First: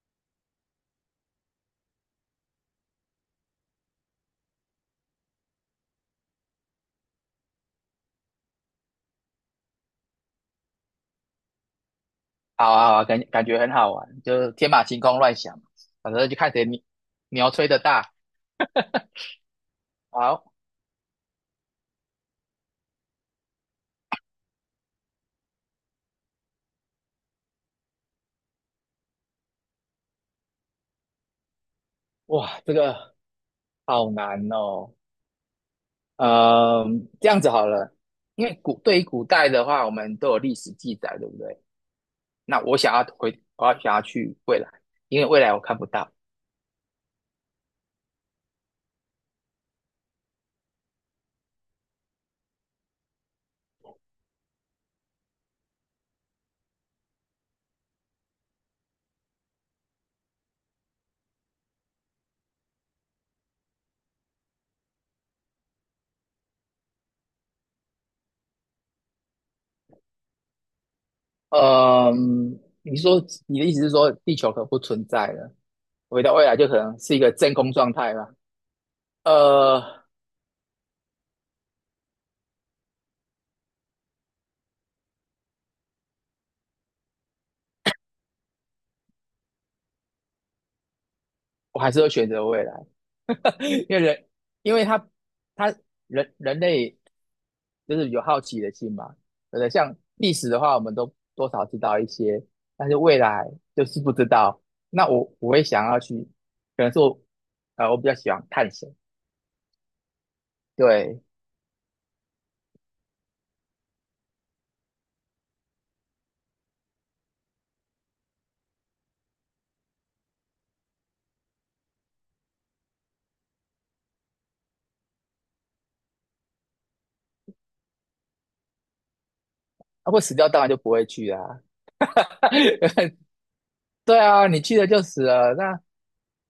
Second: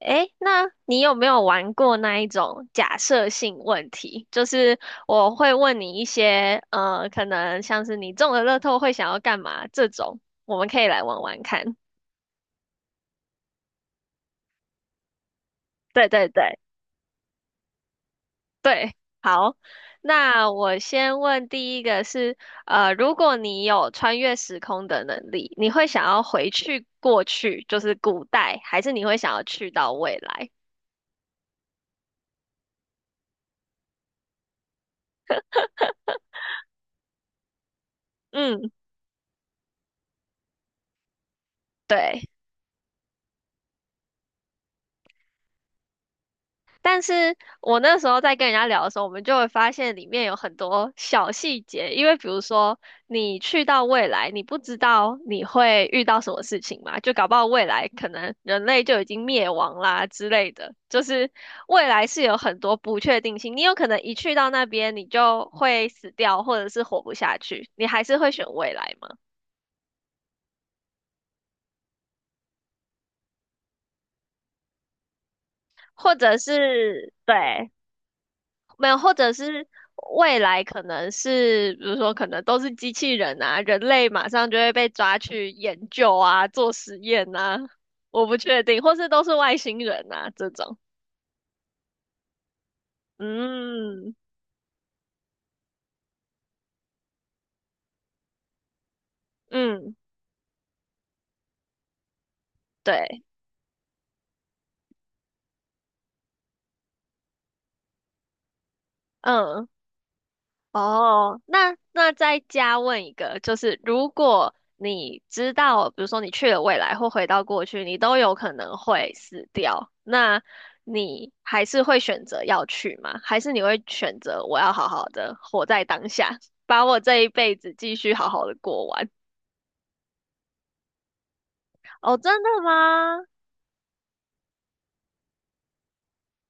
诶，那你有没有玩过那一种假设性问题？就是我会问你一些，可能像是你中了乐透会想要干嘛这种，我们可以来玩玩看。好啊，好啊，感觉很好玩，就是天马行空乱想，对反对正就看对谁牛牛吹的大。对，好。那好，我先问第一个是，如果你有穿越时空的能力，你会想要回去过去，就是古代，还是你会想要去到未来？哇，这个好难哦。嗯，这样子好了，因为嗯，对于古代的话，我们都有历史记载，对不对？对。那我想要回，我想要去未来，因为未来我看不到。但是我那时候在跟人家聊的时候，我们就会发现里面有很多小细节，因为比如说你去到未来，你不知道你会遇到什么事情嘛，就搞不好未来可能人类就已经灭亡啦之类的，就是未来是有很多不确定性，你有可能一去到那边你就会死掉，或者是活不下去，你还是会选未来吗？嗯，你说你的意思是说地球可不存在了，或回到者未来就可能是是一个真对。空状态了。没有，或者是呃，未来可能是，比如说可能都是机器人啊，人类马上就会被抓去研究啊，做实验啊，我不确定，或是都是外星人啊这种。我还是会选择未来，因为嗯人，因为他人类就是有好奇的心嘛，对不对？嗯，像历史的话，我们都多少知道一些，但是未对，来就是不知道。那我会想要去，可能是我我比较喜欢探险，嗯。对。哦，那那再加问一个，就是如果你知道，比如说你去了未来或回到过去，你都有可能会死掉，那你还是会选择要去吗？还是你会选择我要好好的活在当下，把我这一辈子继续好好的过完？啊，会死掉当然就不会去啦、啊。 哦，真的吗？对啊，你去了就死了，那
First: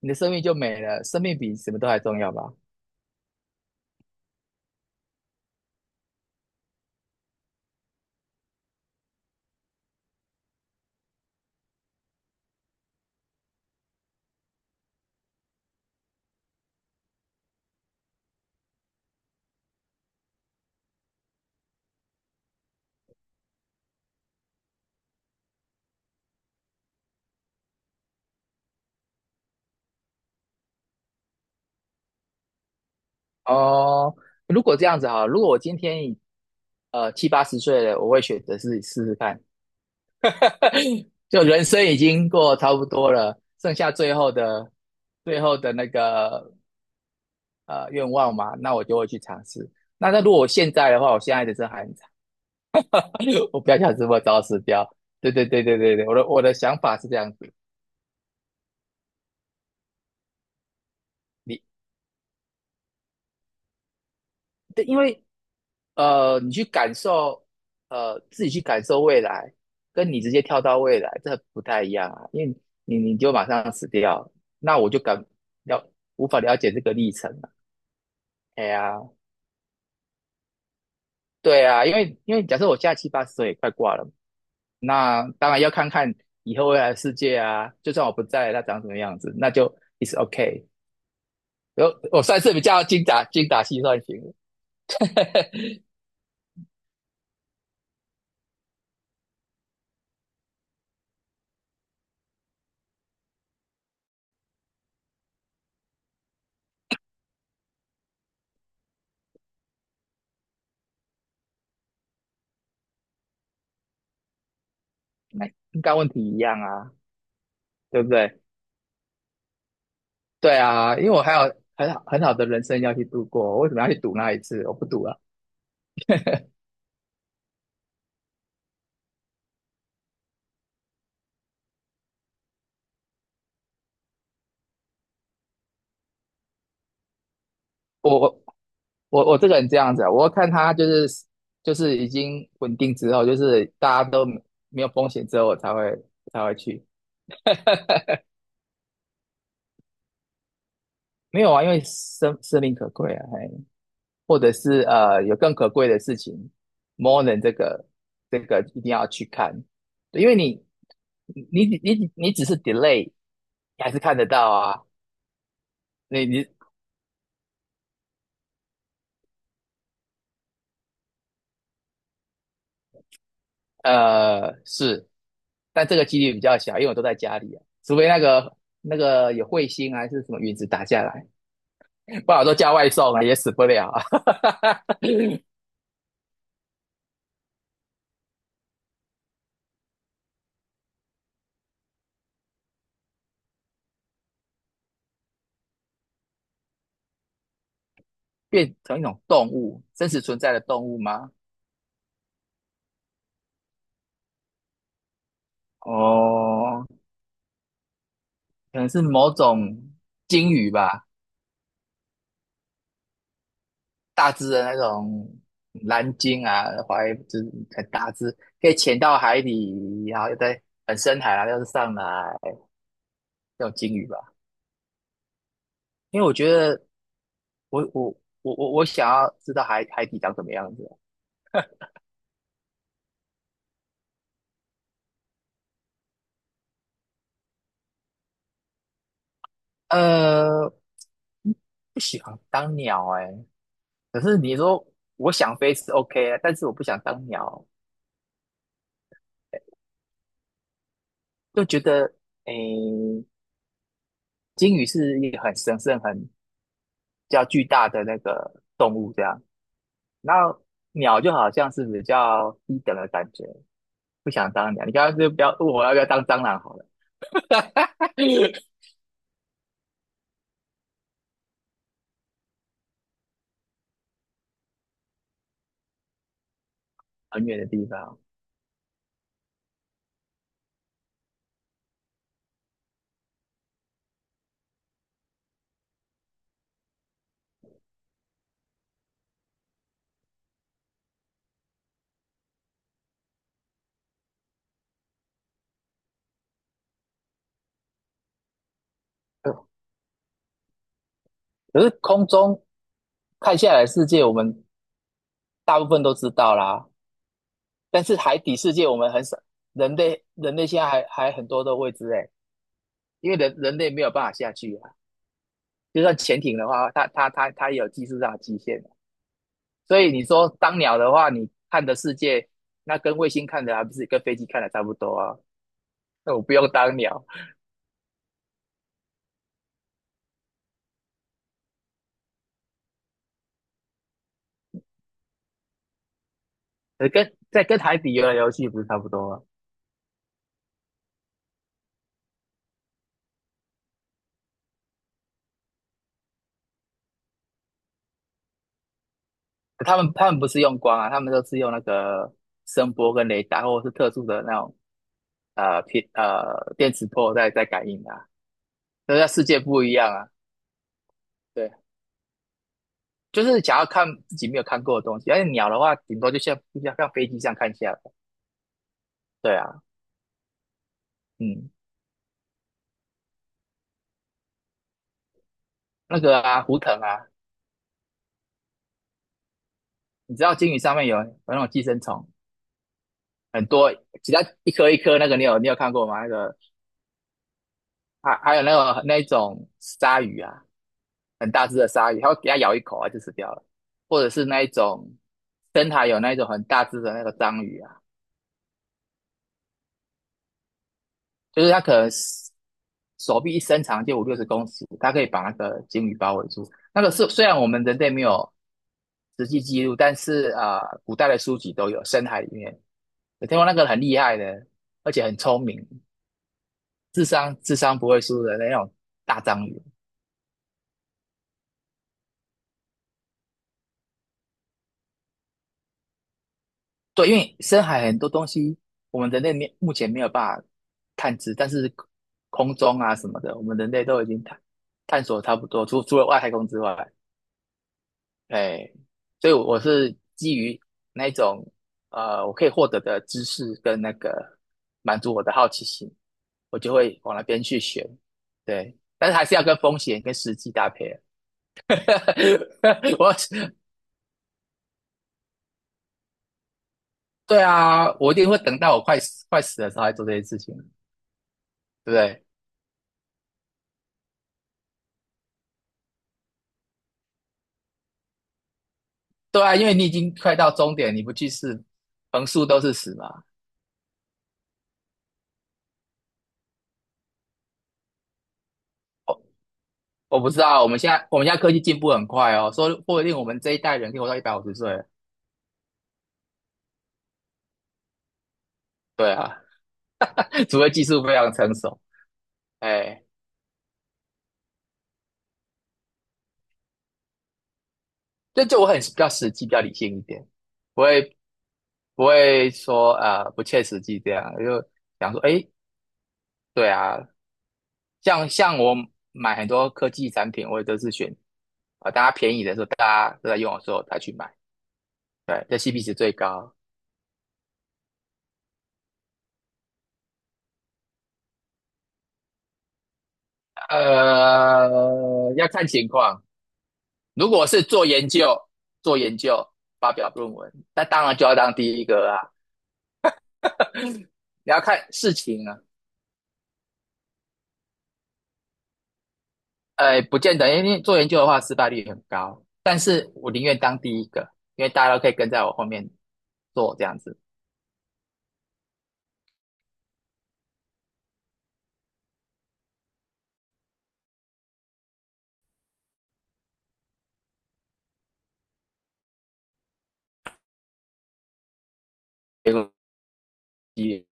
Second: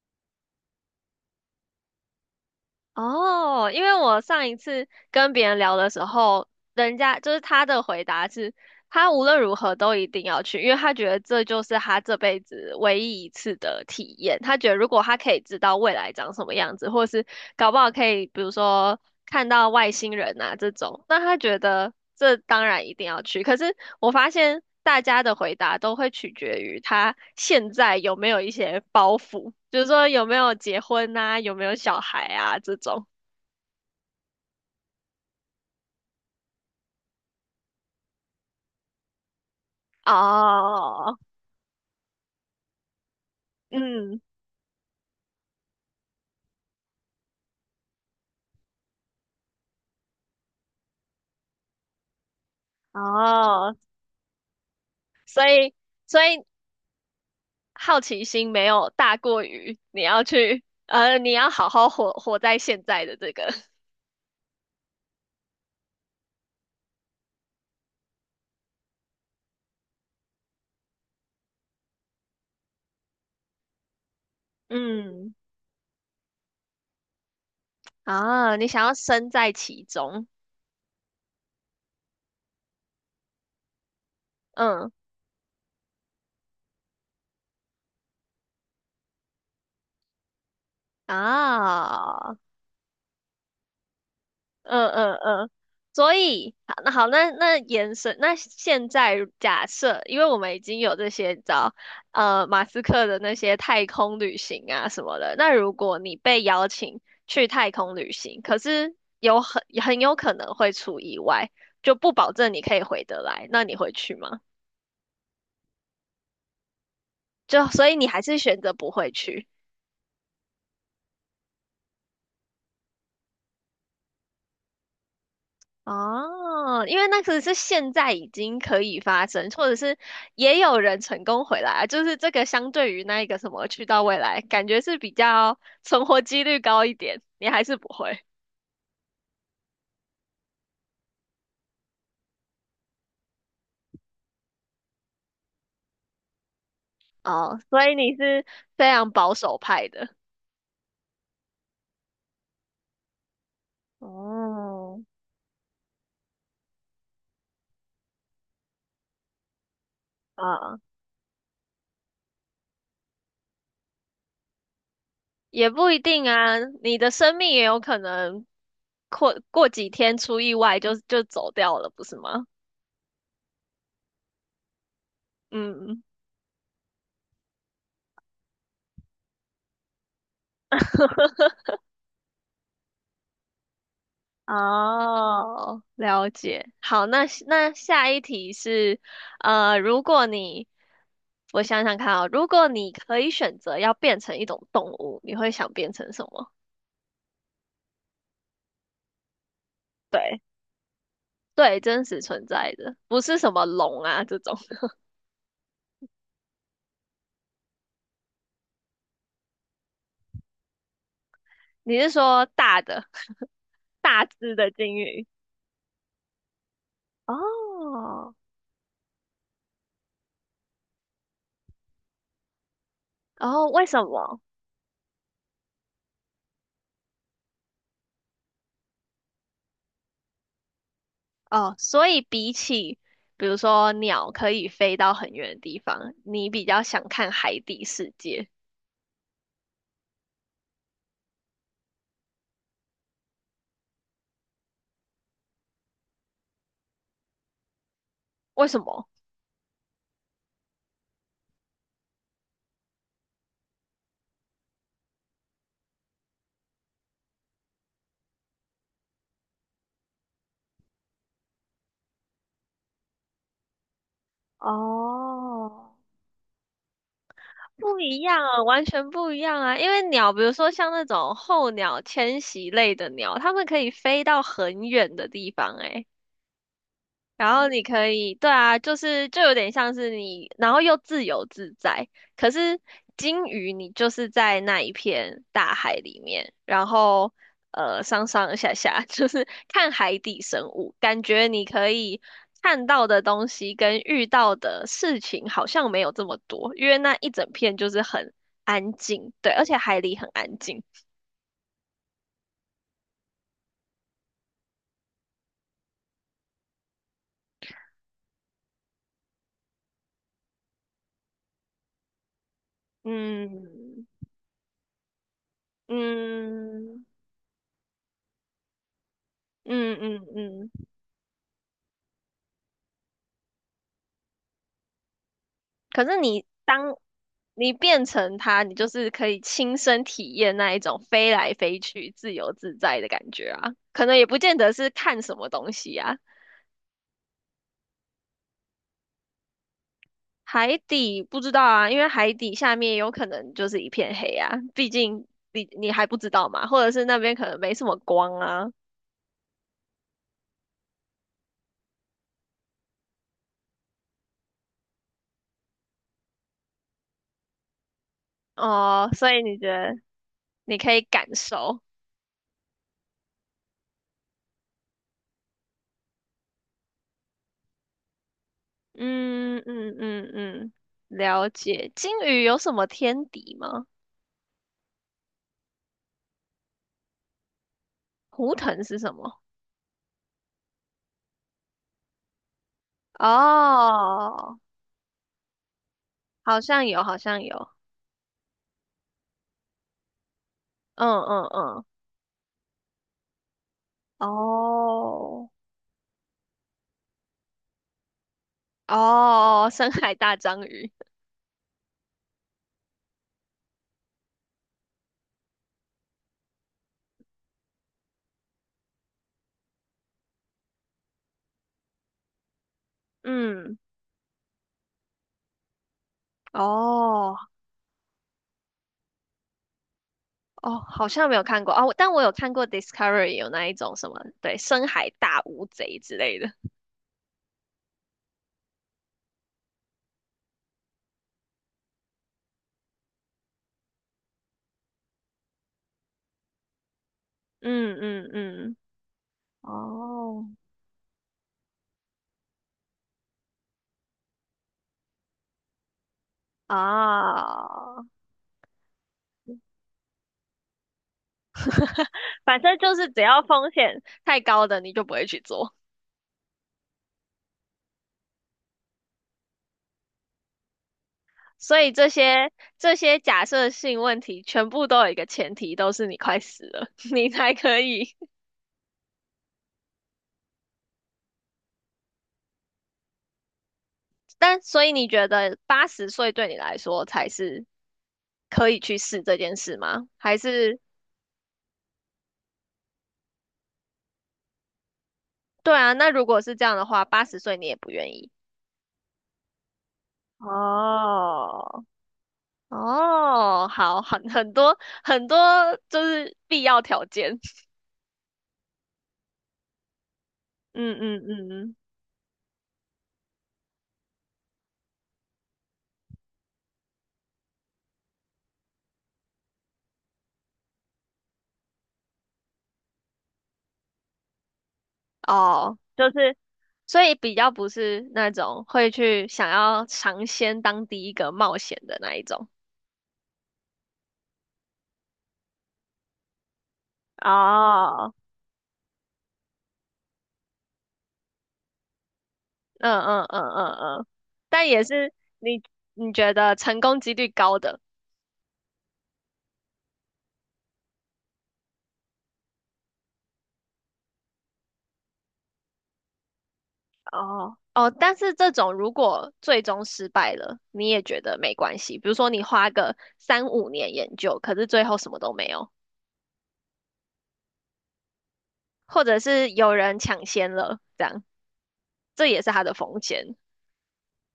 你的生命就没了，生命比什么都还重要吧？哦，因为我上一次跟别人聊的时候，人家就是他的回答是。他无论如何都一定要去，因为他觉得这就是他这辈子唯一一次的体验。他觉得如果他可以知道未来长什么样子，或是搞不好可以，比如说看到外星人啊这种，那他觉得这当然一定要去。可是我发现大家的回答都会取决于他现在有没有一些包袱，就是说有没有结婚啊，有没有小孩啊这种。哦，如果这样子哈，如果我今天七八十岁了，我会选择是试试看。哦，就人生已经过差不多了，剩下嗯，最后的那个愿望嘛，那我就会去尝试。那如果我现在的话，我现在的真还很惨，我不哦，要想这么早死掉。对对所对以。对对对，我所的我以的想法是这样子，好奇心没有大过于你要去，你要你好好活在现在的这个 对，因为你去感受自己去感受未来，跟你直接跳到未来这不太一样啊，因为你就马上死掉，那我就嗯，了无法了解这个历程了。啊，哎你想要呀，身在其中，对啊，因为假设我现在七八十岁也快挂了，嗯那当然要看看以后未来的世界啊。就算我不在了，它长什么样子，那就 is t o k a。 我啊。算是比较精打细算型嗯嗯的，嗯，所以好，那好，那那延伸，那现在假设，因为我们已经有这些，你知道马斯克的那些太空旅行啊什么的，那如果你被邀请去太空旅行，可是有很有可能会出意外，就不保证你可以回得来，那你会去吗？那应该问题一样啊，就所以对你不还是对？选择不会去。对啊，因为我还有很好的人生要去度过，我为什么要去赌那一次？我不赌了，哦，因为那个是现在已经可以发生，或者是也有人成功回来啊，就是这个相对于那一个什么去到未来，感觉是比较存活几率高一点，你还是不会我我我这个人这样子啊，我看他就是已经稳定之后，就是大家都没有风险之后，我才会才会去。哦，所以你是非常保守派的没有啊，因为生命可贵啊，嘿，或者是哦，有更可贵的事情，more than 这个一定要去看，对因为你啊，你你你只是 delay,你还是看得到啊，也不一你定你啊，你的生命也有可能过几天出意外就走掉了，不是吗？是，但这嗯。个几率比较小，因为我都在家里啊，除非那个有彗星啊，还是什么陨石打下来，不好我都叫外送啊，也死不了啊。哦，了解。好，那那下一题是，如果你，我想想看啊，如果你可以选择要变成一种动物，你会想变成什么？变成一种动物，真实存对，在的动物吗？对，真实存在的，不是什么龙啊这种。哦，可能是某种鲸鱼吧，你是说大的、大大只只的的那鲸鱼？种蓝鲸啊，怀就是很大只，哦，可以潜到海底，然后又在很深海啊，又是上来然那后种为鲸什鱼吧。么？因为我觉得我我我我想要知道海底长什么样子哦，所以比起比如说鸟可以飞到很远的地方，你比较想看海底世界，啊。不喜欢当鸟哎、可是你说我想飞是 OK 啊，但是我不想当鸟，为什么？就觉得诶，鲸鱼是一个很神圣、很比较巨大的那个动物，这样。那鸟就好像是比较低等的感觉，不想当鸟。你刚刚就不要问我要哦，不要当蟑螂好了。不一样啊，完全不一样啊！因为鸟，比如说像那种候鸟、迁徙类的鸟，它们可以飞到很远的地方、欸，很然远的后你地可方。以，对啊，就是就有点像是你，然后又自由自在。可是鲸鱼，你就是在那一片大海里面，然后上上下下，就是看海底生物，感觉你可以看到的东西跟遇到的事情好像没有这么多，因为那一整片就是很安静，对，而呃且海里很安静。可是空中看下来的世界，我们大部分都知道啦。但是海底世界，我们很少。人类现在还很多的未知哎，因为人类没有办嗯法下去啊。就算潜艇的话，嗯它也有技术上的极限啊。嗯所以你嗯说嗯，当鸟的话，你看的世界，那跟卫星看的还不是跟飞机看的差不多啊？可是那我你不用当当鸟。你变成它，你就是可以亲身体验那一种飞来飞去、自由自在的感觉啊。可能也不见得是看什么东西啊。呃，跟在跟海底游的游戏不是差不多吗？海底不知道啊，因为海底下面有可能就是一片黑啊，毕竟你还不知道嘛，或者是那边可能没什么光啊。他们不是用光啊，他们都是用那个声波跟雷达，或者是特殊的那种电磁波在在感应的啊。哦，那在所以世你界觉不一得样啊，你可以感对，受？就是想要看自己没有看过的东西。而且鸟的话，顶多像飞机上看下来，对嗯啊。嗯嗯嗯，了嗯，解。鲸鱼有什么天敌吗？那个啊，胡腾啊，胡腾是什么？你知道鲸鱼上面有那种寄生虫，很多，其他哦，一颗一颗那个你有看过吗？那个好像有，好像有。还有那个那种鲨鱼啊。嗯嗯很大只嗯，的鲨鱼，它会给它咬一口啊就死掉了，或者是那一种哦深海有那一种很大只的那个章鱼啊，哦，深海大章鱼，就是它可能手臂一伸长就5、60公尺，它可以把那个鲸鱼包围住。那个是虽然我们人类没有实际记录，但是啊、呃古代的书籍都有深海里面有听过那嗯，个很厉害的，而且很聪明，哦智商不会输的那种大章鱼。哦，好像没有看过哦，但我有看过 Discovery 有那一种什么，对，深海大乌贼之类的。对，因为深海很多东西，我们人类没目前没有办法探知，但是空中啊什么的，我们人类都已经探索差不多，除了外太空之外，嗯嗯嗯，哎，所以我是哦，基于那一种我可以获得的知识跟那个满足我的好奇心，我就会往那边去啊，选，对，但是还是要跟风险跟时机搭配啊。反正就是只要风我险太高的，你就不会去做。对啊，我一定会等到我快死的时候来做这些事情，所以这对不对？些这些假设性问题，全部都有一个前提，都是你快死了，你才可以对啊，因为你已经快到终点，你不去试，横竖都是死嘛。但所以你觉得八十岁对你来说才是可以去试这件事吗？还我不知是道，我们现在科技进步很快哦，说不定我们这一代人可以活到150岁了。对啊？那如果是这样的话，八十岁你也不愿意？对啊。除非技术非常成哦，熟。哎，哦，好，很很多很多就是必要条件。这就我很比较实际，比较理性一点，嗯不嗯会嗯，嗯不会说呃不切实际这样，就想说哎，对啊，像我买很多科技产品，我也都是选啊、呃大家便宜的时候，大家都在用的时候才去买，对，哦，这 CP 就值最是高。所以比较不是那种会去想要尝鲜当第一个冒险的那一种。呃，要看情况。如果是做哦，研究，做研究发表论文，那当然就要当第一个啊。嗯嗯嗯嗯嗯，但你要也看是事你情啊，你觉得成功几率高的呃，不见得，因为做研究的话失败率很高。但是我宁愿当第一个，因为大家都可以跟在我后面做这样子，哦哦，但是这种如果最终失败了，你也觉得没关系。比如说你花个3、5年研究，可是最后什么都没有，或者是有人抢先了，这样这也是它的结果风险也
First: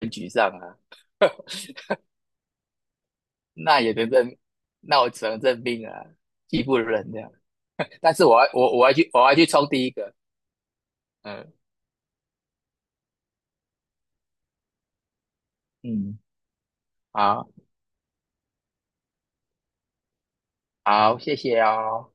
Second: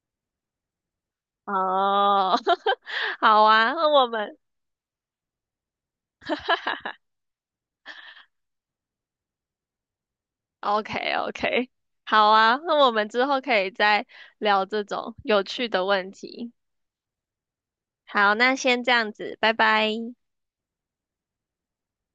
很沮丧啊。哦。好啊，那那也我能们 认，那我只能认命啊，技不如人这样。但是我我要去冲第一个，OK 嗯 OK，好啊，那我们之后可以再聊这种有趣的问嗯，题。好好，那先这样子，拜拜。好，谢谢哦。